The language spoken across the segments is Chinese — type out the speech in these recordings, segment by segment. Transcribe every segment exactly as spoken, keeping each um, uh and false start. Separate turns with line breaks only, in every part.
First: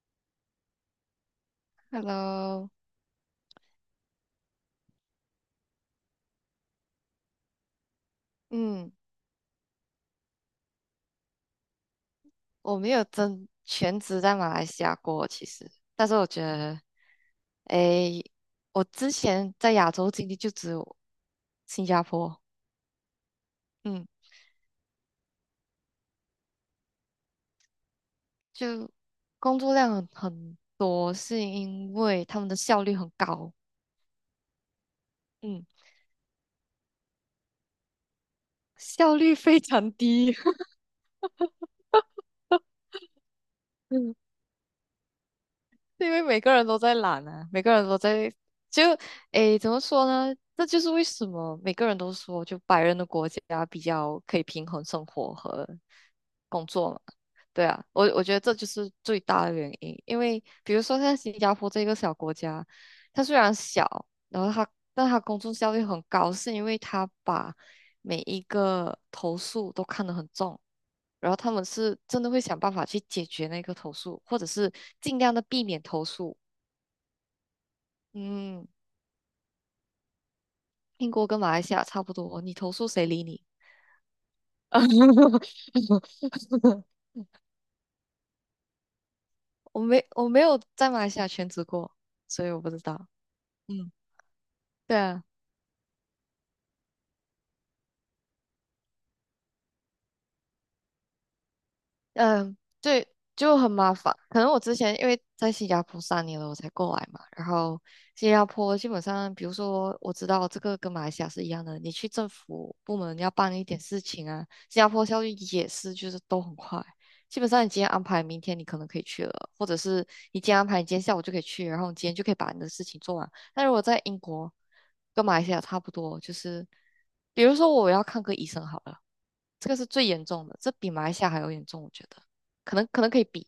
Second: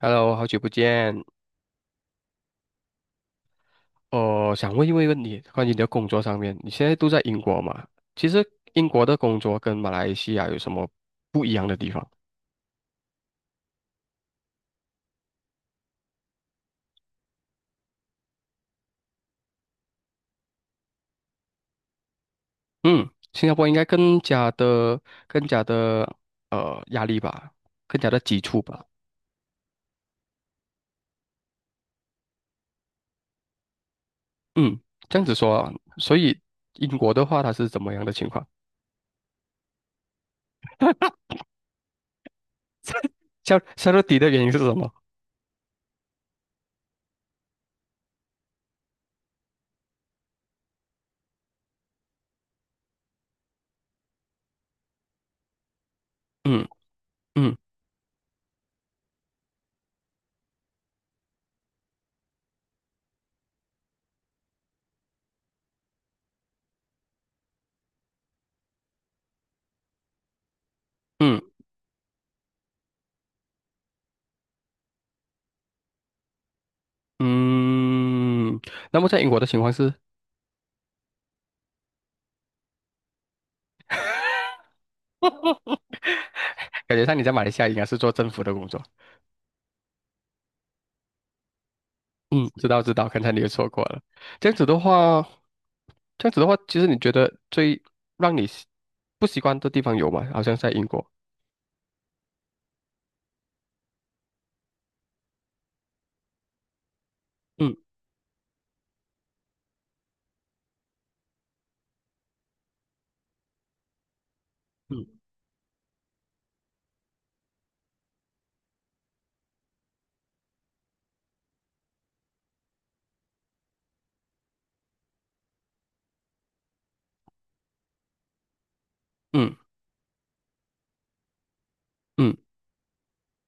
Hello，好久不见。
Hello，
我想问一问问你，关于你的工作上面，你现在都在英国嘛？其实英
嗯，
国的工作跟马来西亚有什么不一样的地方？
我没有真全职在马来西亚过，其实，但是我觉得，诶，我之前在亚洲经历就只有新加坡。
嗯，新加坡应该
嗯，
更加的、更加的呃压力吧，更加的急促吧。
就工作量很很多，是因为他们的效率很高。
嗯，这样子说
嗯，
啊。所以英国的话，它是怎么样的情况？
效率非常低。
夏夏到底 的原因是什么？
因为每个人都在懒啊，每个人都在就诶，怎么说呢？这就是为什么每个人都说，就白人的国家比较可以平衡生活和工
嗯
作嘛。
嗯
对啊，我我觉得这就是最大的原因。因为比如说像新加坡这个小国家，它虽然小。然后他，但他工作效率很高，是因为他把每一个投诉都看得很重。然后
嗯
他们是真的会想办法去解决那个投诉，或者是尽量的避免投诉。
嗯。
嗯，
那么在英国的情况是，
英国跟马来西亚差不多，你投诉谁理你？
感觉上你在马来西亚应该是做政府的工作。
我没我没有在马来西亚全职过，所
嗯，
以我
知
不知
道知
道。
道，刚才你也说过
嗯，
了。这样子的
对
话，
啊。
这样子的话，其实你觉得最让你习不习惯的地方有吗？好像在英国。
嗯，对，就很麻烦。可能我之前因为在新加坡三年了，我才过来嘛。然
嗯
后新加坡基本上，比如说我知道这个跟马来西亚是一样的，你去政府部门要办一点事情啊，新加坡
嗯
效率也是，就是都很快。基本上你今天安排，明天你可能可以去了，或者是你今天安排，你今天下午就可以去，然后你今天就可以把你的事情做完。但如果在英国跟马来西亚差不多，就是比如说我要看个医生好了。
嗯
这个是最严重的，这比马来西亚还要严重，我觉得，
嗯
可能可能可以比，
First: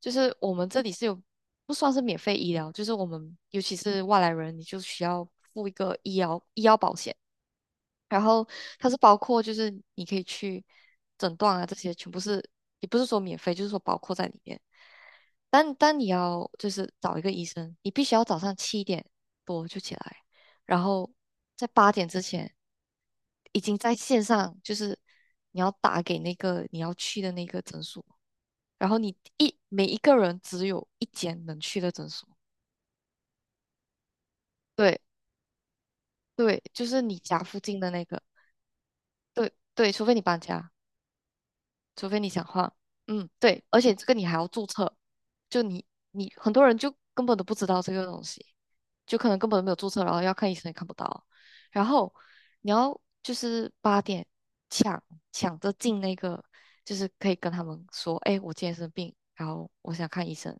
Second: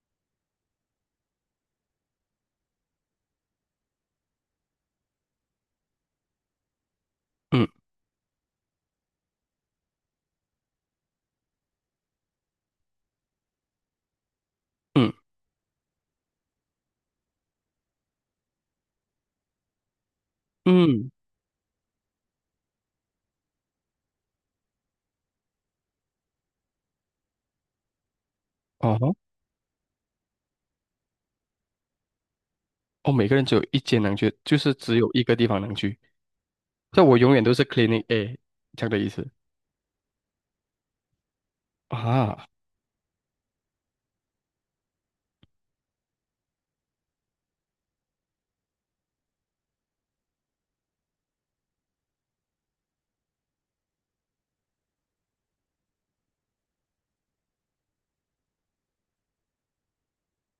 就是我们这里是有不算是免费医疗，就是我们尤其是外来人，你就需要付一个医疗医疗保险。
嗯
然后它是包括就是你可以去诊断啊，这些全部是也不是说免费，就是说包括在里面。
嗯
但但你要就是找一个医生，你必须要早上七点多就起来，然
嗯，
后在八点之前已经在线上，就是你要打给那个你要去的那个诊所，然
哦
后
吼。
你一每一个人只有一间能去的诊所。
哦，每个人只有一间能去，就是只
对
有一个地方能去。
对，就
这
是
我
你
永
家
远都
附
是
近
c l e a
的
n i n
那
g
个。
A 这样的意思
对对，除非你搬家。除非你想
啊。
换。嗯，对，而且这个你还要注册，就你你很多人就根本都不知道这个东西，就可能根本都没有注册，然后要看医生也看不到。然后你要就是八点抢抢着进那个，就是可以跟他们说，哎，我今天生病，然后我想看医生。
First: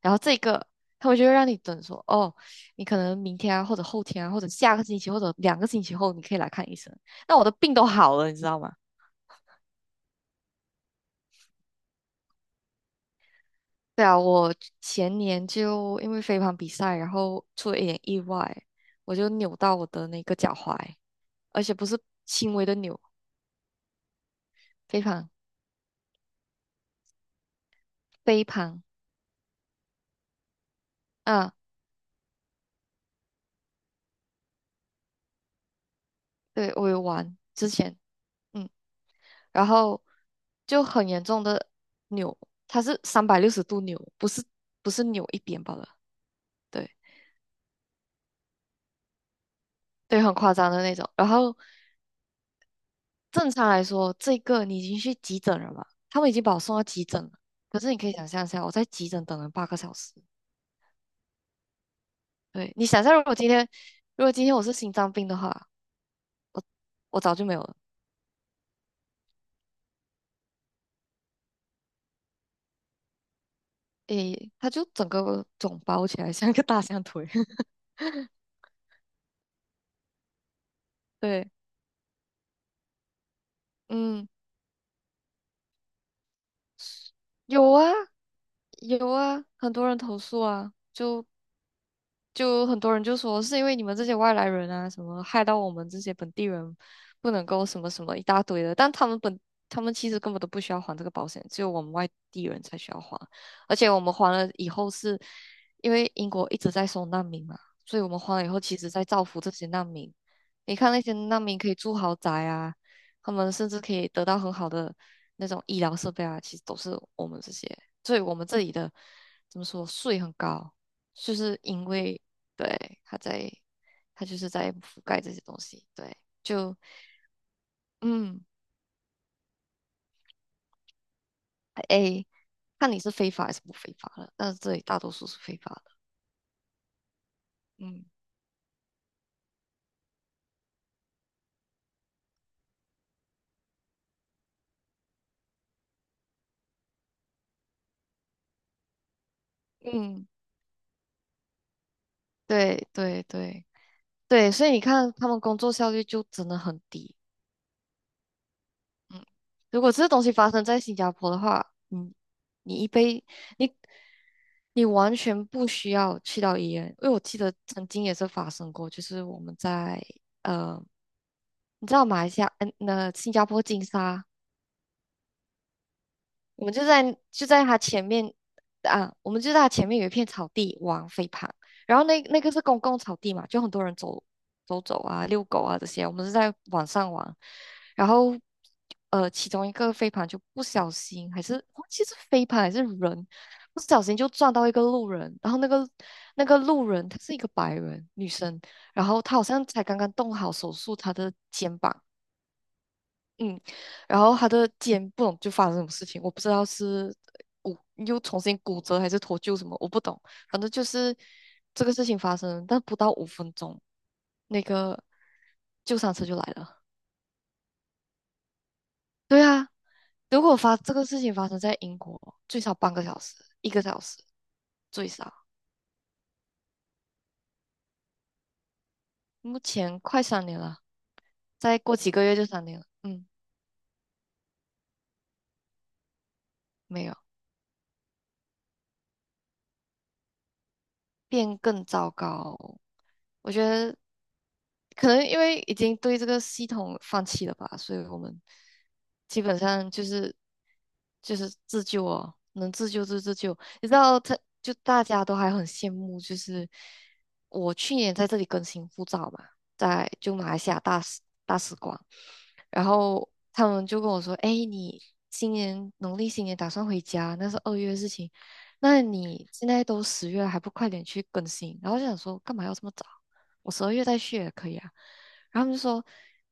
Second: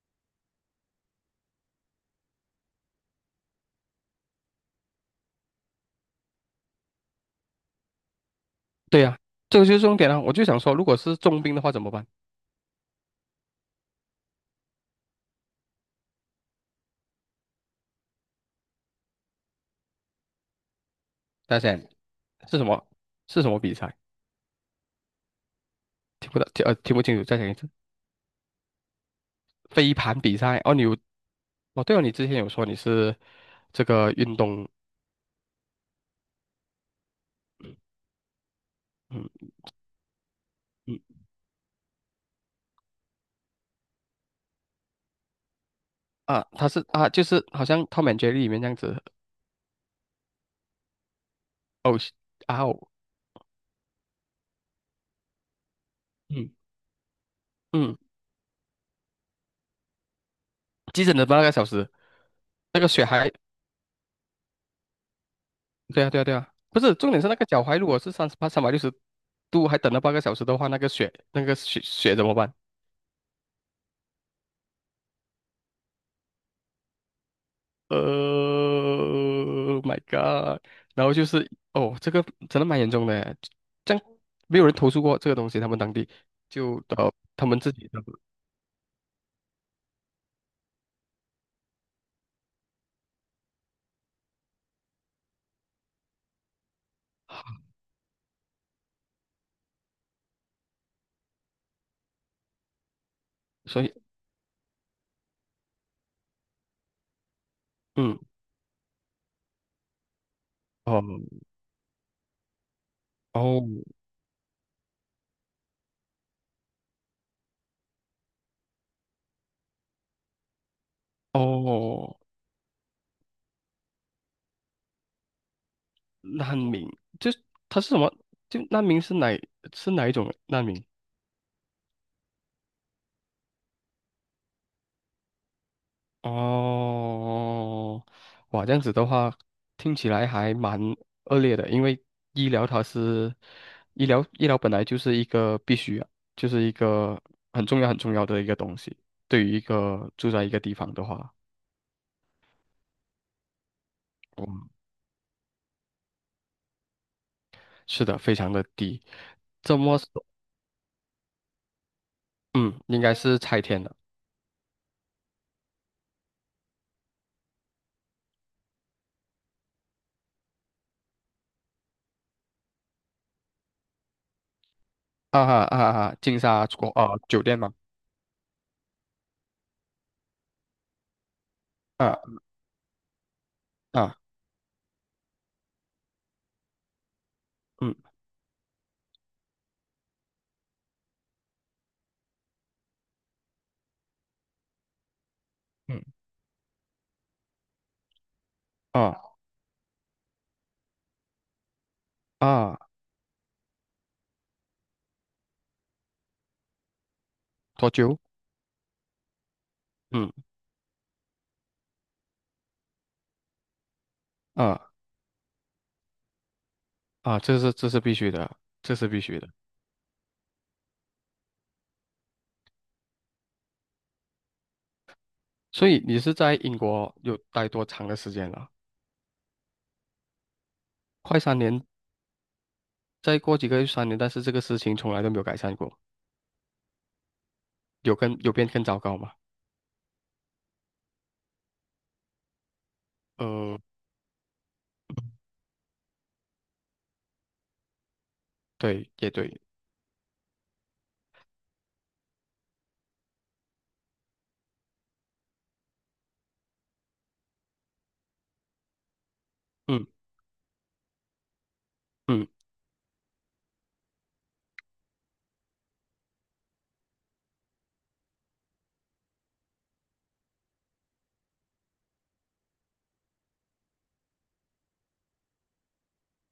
然后这个他们就会让你等说，哦，你可能明天啊，或者后天啊，或者下个星期，或者两个星期后，你可以来看医生。那我的病都好了，你知道吗？
对呀、这个就是重点啊。我就想说，如果是重病的话怎么办？
对啊，我前年就因为飞盘比赛，然后出了一点意外。我就扭到我的那个脚踝，
大
而且
家
不是轻
是什
微的
么。
扭。
是什么比赛？
飞盘，
听不到，听呃听不清楚，再讲一次。
飞盘
飞盘比赛哦，你有。
啊。
哦，对哦，你之前有说你是这个运动，
对，我有玩之前。嗯，
嗯
然后就
嗯。
很严重的扭，它是三百六十度扭，不是不是扭一边罢了。
啊，他是
对
啊，就是好像《Tom and Jerry》里面这样子，
对，很夸张的那种。然后
哦是啊哦，
正常来说，这个你已经去急诊了嘛，他们已经
嗯
把我送到急诊了。可是
嗯，
你可以想象一下，我在急诊等了八个小时。
急诊的八个小时，
对，
那
你
个
想
血
象，如
还，
果今天，如果今天我是心脏病的话，
对啊对啊对啊，不是，重点
我
是那
早
个
就没有
脚
了。
踝如果是三十八三百六十度还等了八个小时的话，那个血那个血血怎么办？
诶，他就整个肿包起来，像一个大象腿。
呃，My God，然后就是
对，
哦，这个真的蛮严重的这样。
嗯，
没有人投诉过这个东西，他们当地就呃他们自
有
己
啊，
的，
有啊，很多人投诉啊，就就很多人就说是因为你们这些外来人啊，什么害到我们这些本地人不能够什么什么一大堆的，但他们本他们其实根本都不需要还这个保险，只有我们外地人才需要还，而
所
且我
以。
们还了以后是，因为英国一直在收难民嘛，所以我
嗯。
们还了以后，其实在造福这些难民。你看那些难
哦
民可以住豪宅啊，他们
哦
甚至可以得到很好的那种医疗设备啊，其实都是我们这些，所以我们这里的怎么说税很高。就是因
哦，
为对，他在，他就是在覆盖这些东西。对，
难
就，
民，就是他是什么？
嗯，
就难民是哪是哪一种难民？
哎，看你是非法还是不非法了。但是这里大多数是非法的。
哦，
嗯
哇，这样子的话，听起来还蛮恶劣的，因为医疗它是医疗医疗本来就是一个必须啊，就是一个很重要很重要的一个东西。对于一个
嗯，
住在一个地方的话，
对对对对，所
嗯，
以你看他们工作效率就真的很低。
是的，非常的低。
嗯，
这
如果
么说，
这东西发生在新加坡的话，嗯，
嗯，
你一
应该
杯
是拆
你
迁的。
你完全不需要去到医院，因为我记得曾经也是发生过，就是我们在。呃你知道马来西亚，嗯，那新加坡金沙，
啊哈啊哈，金
我
沙
们就
国啊
在
酒
就
店
在
嘛，
它前面啊，我们就在它前面有一片草地玩飞盘。然后那
啊
那个是公共草地嘛，就很多人
啊
走走走啊、遛狗啊这些，我们是在晚上玩。然
嗯
后呃，其中一个飞盘就不小心还是忘记是飞盘还是人，不小心就撞到一个路人。然后那个
嗯
那个路人她是一个白人女生，然后
啊
她好像才刚刚动好手术她的肩膀。
啊
嗯，然后他的肩不懂就发生什么事情，我不知道是骨
多久？
又重新骨折还是脱臼什么，我不懂。
嗯
反正就是这个事情发生，但不到五分钟，那
啊
个救伤车就来了。
啊，这是这是必须的，这是必须
对
的。
啊，如果发这个事情发生在英国，最少半个小时，一个小时最少。
所以你是在英国有待多长的时间了？
目前快三年了，
快三
再
年，
过几个月就三年了。嗯，
再过几个月三年，但是这个事情从来都没有改善过，
没有
有跟有变更糟糕吗？
变更糟糕。我觉
呃，
得可能因为已经对这个系统放弃了吧，所以我们
对，也
基本
对，
上就是就是自救哦，能自救就自救。你知道他，就大家都还很羡慕，就是我去年在这里更新护照嘛，
嗯
在就马来西亚大使大使馆，
嗯。
然后他们就跟我说：“哎，你今年农历新年打算回家？那是二月的事情，那你现在都十月了，还不快点去更新？”然后我就想说，干嘛要这么早？我十二月再去也可以啊。然后他们就说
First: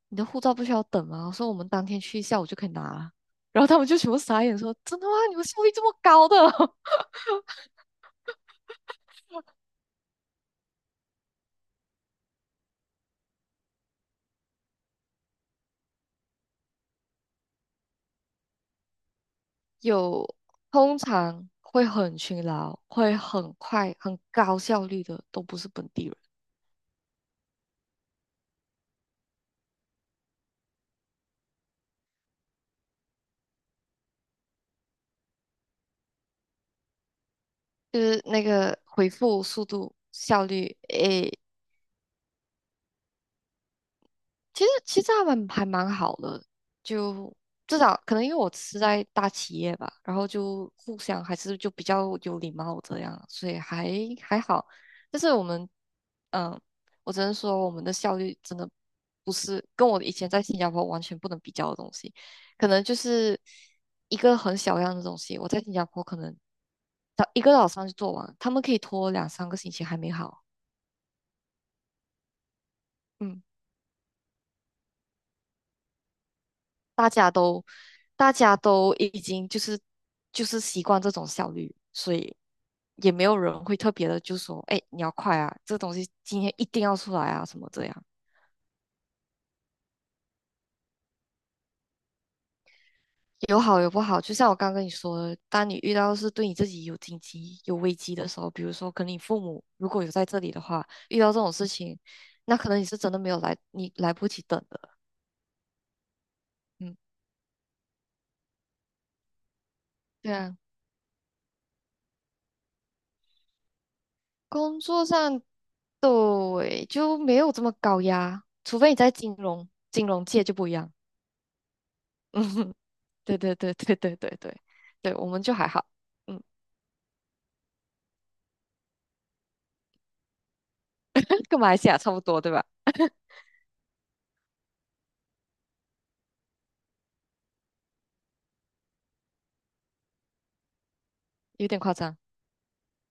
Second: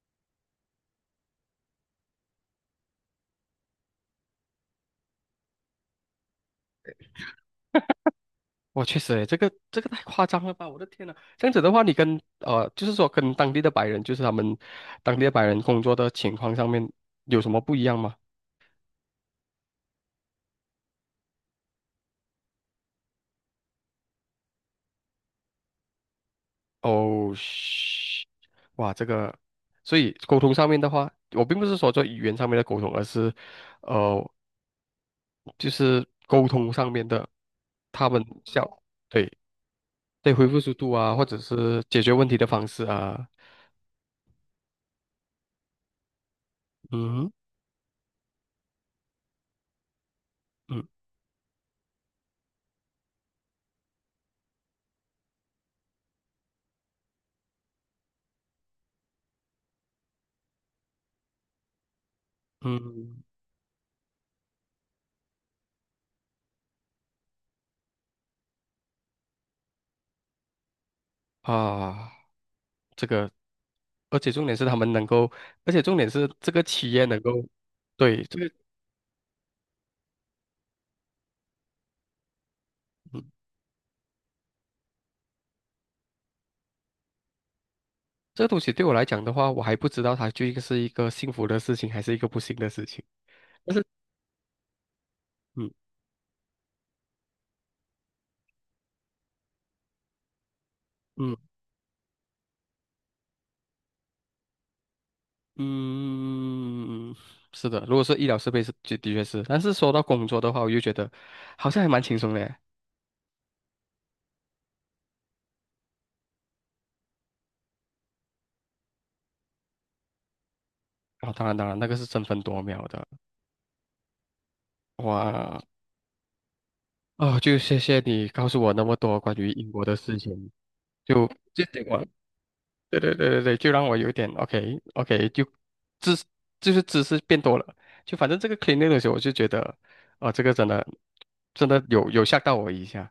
你的护照不需要等吗？我说我们当天去下午就可以拿了。然后他们就全部傻眼说，真的吗？你们效率这么高的？
我确实诶，这个这个太夸张了吧！我的天呐，这样子的话，你跟呃，就是说跟当地的白人，就是他们当地的白人工作的情况上面有什么不一样吗？
有通常会很勤劳、会很快、很高效率的，都不是本地人。
哦，嘘。哇，这个，所以沟通上面的话，我并不是说做语言上面的沟通，而是呃，就是沟通上面的，
就
他
是
们
那
像
个回
对。
复速度
对
效
回复
率，
速度啊，或
诶，
者是解决问题的方式啊，
其实其实他们还蛮好的，
嗯
就至少可能因为我是在大企业吧，然后就
嗯
互相还是就比较有礼貌这样，所以还还好。但是我们，嗯，我只能说我们的效率真的不是跟我以前在新加坡完全不能比较的东西。可能就
嗯
是一个很小样的东西，我在新加坡可能早一个早上就做完，他们可以拖两三个星期还没好。
啊。这个，
嗯。
而且重点是他们能够，而且重点是这个企业
大
能
家
够，
都
对，
大
这个，
家都已经就是就是习惯这种效率，所以也
嗯，
没有人会特别的就说，哎，你要快啊，这东西今天一定要出来啊，什么这样。
这个东西对我来讲的话，我还不知道它究竟是一个幸福的事情还是一个不幸的事情。
有
但
好
是，
有不好，就像我刚跟你说的，当
嗯
你遇到是对你自己有紧急、有危机的时候，比如说可能你父母如果有在这里的话，遇到
嗯
这种事情，那可能你是真的没有来，你来不及等的。嗯，
嗯，是的，如果是医疗设备是，就的确是。但是说到工
对
作的
啊。
话，我又觉得好像还蛮轻松的耶。
工作上，对，就没有这么高压，除非你在金融金融界就不一样。
啊、当然当然，那个是争分
嗯
夺
哼，
秒的。
对对对对对对对，对我们就
哇，
还好。嗯，
哦，就谢谢你告诉我那么多关于英国的事情。就
跟
这
马来
点，
西亚差不多，对吧？
对对对对对，就让我有点 OK OK，就知就是知识变多了，就反正这个 cleaning 的时候，我就觉得，哦、这个真的
有
真
点
的
夸
有
张，
有吓到我一下。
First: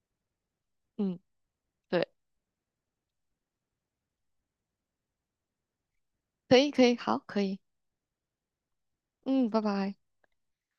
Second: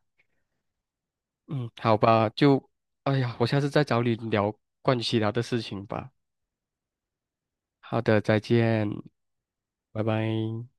嗯，
嗯，好
对，
吧，就哎呀，我下次再找你聊关于其他的事情吧。
可以可以，好，可以，
好的，再见，
嗯，拜拜。
拜拜。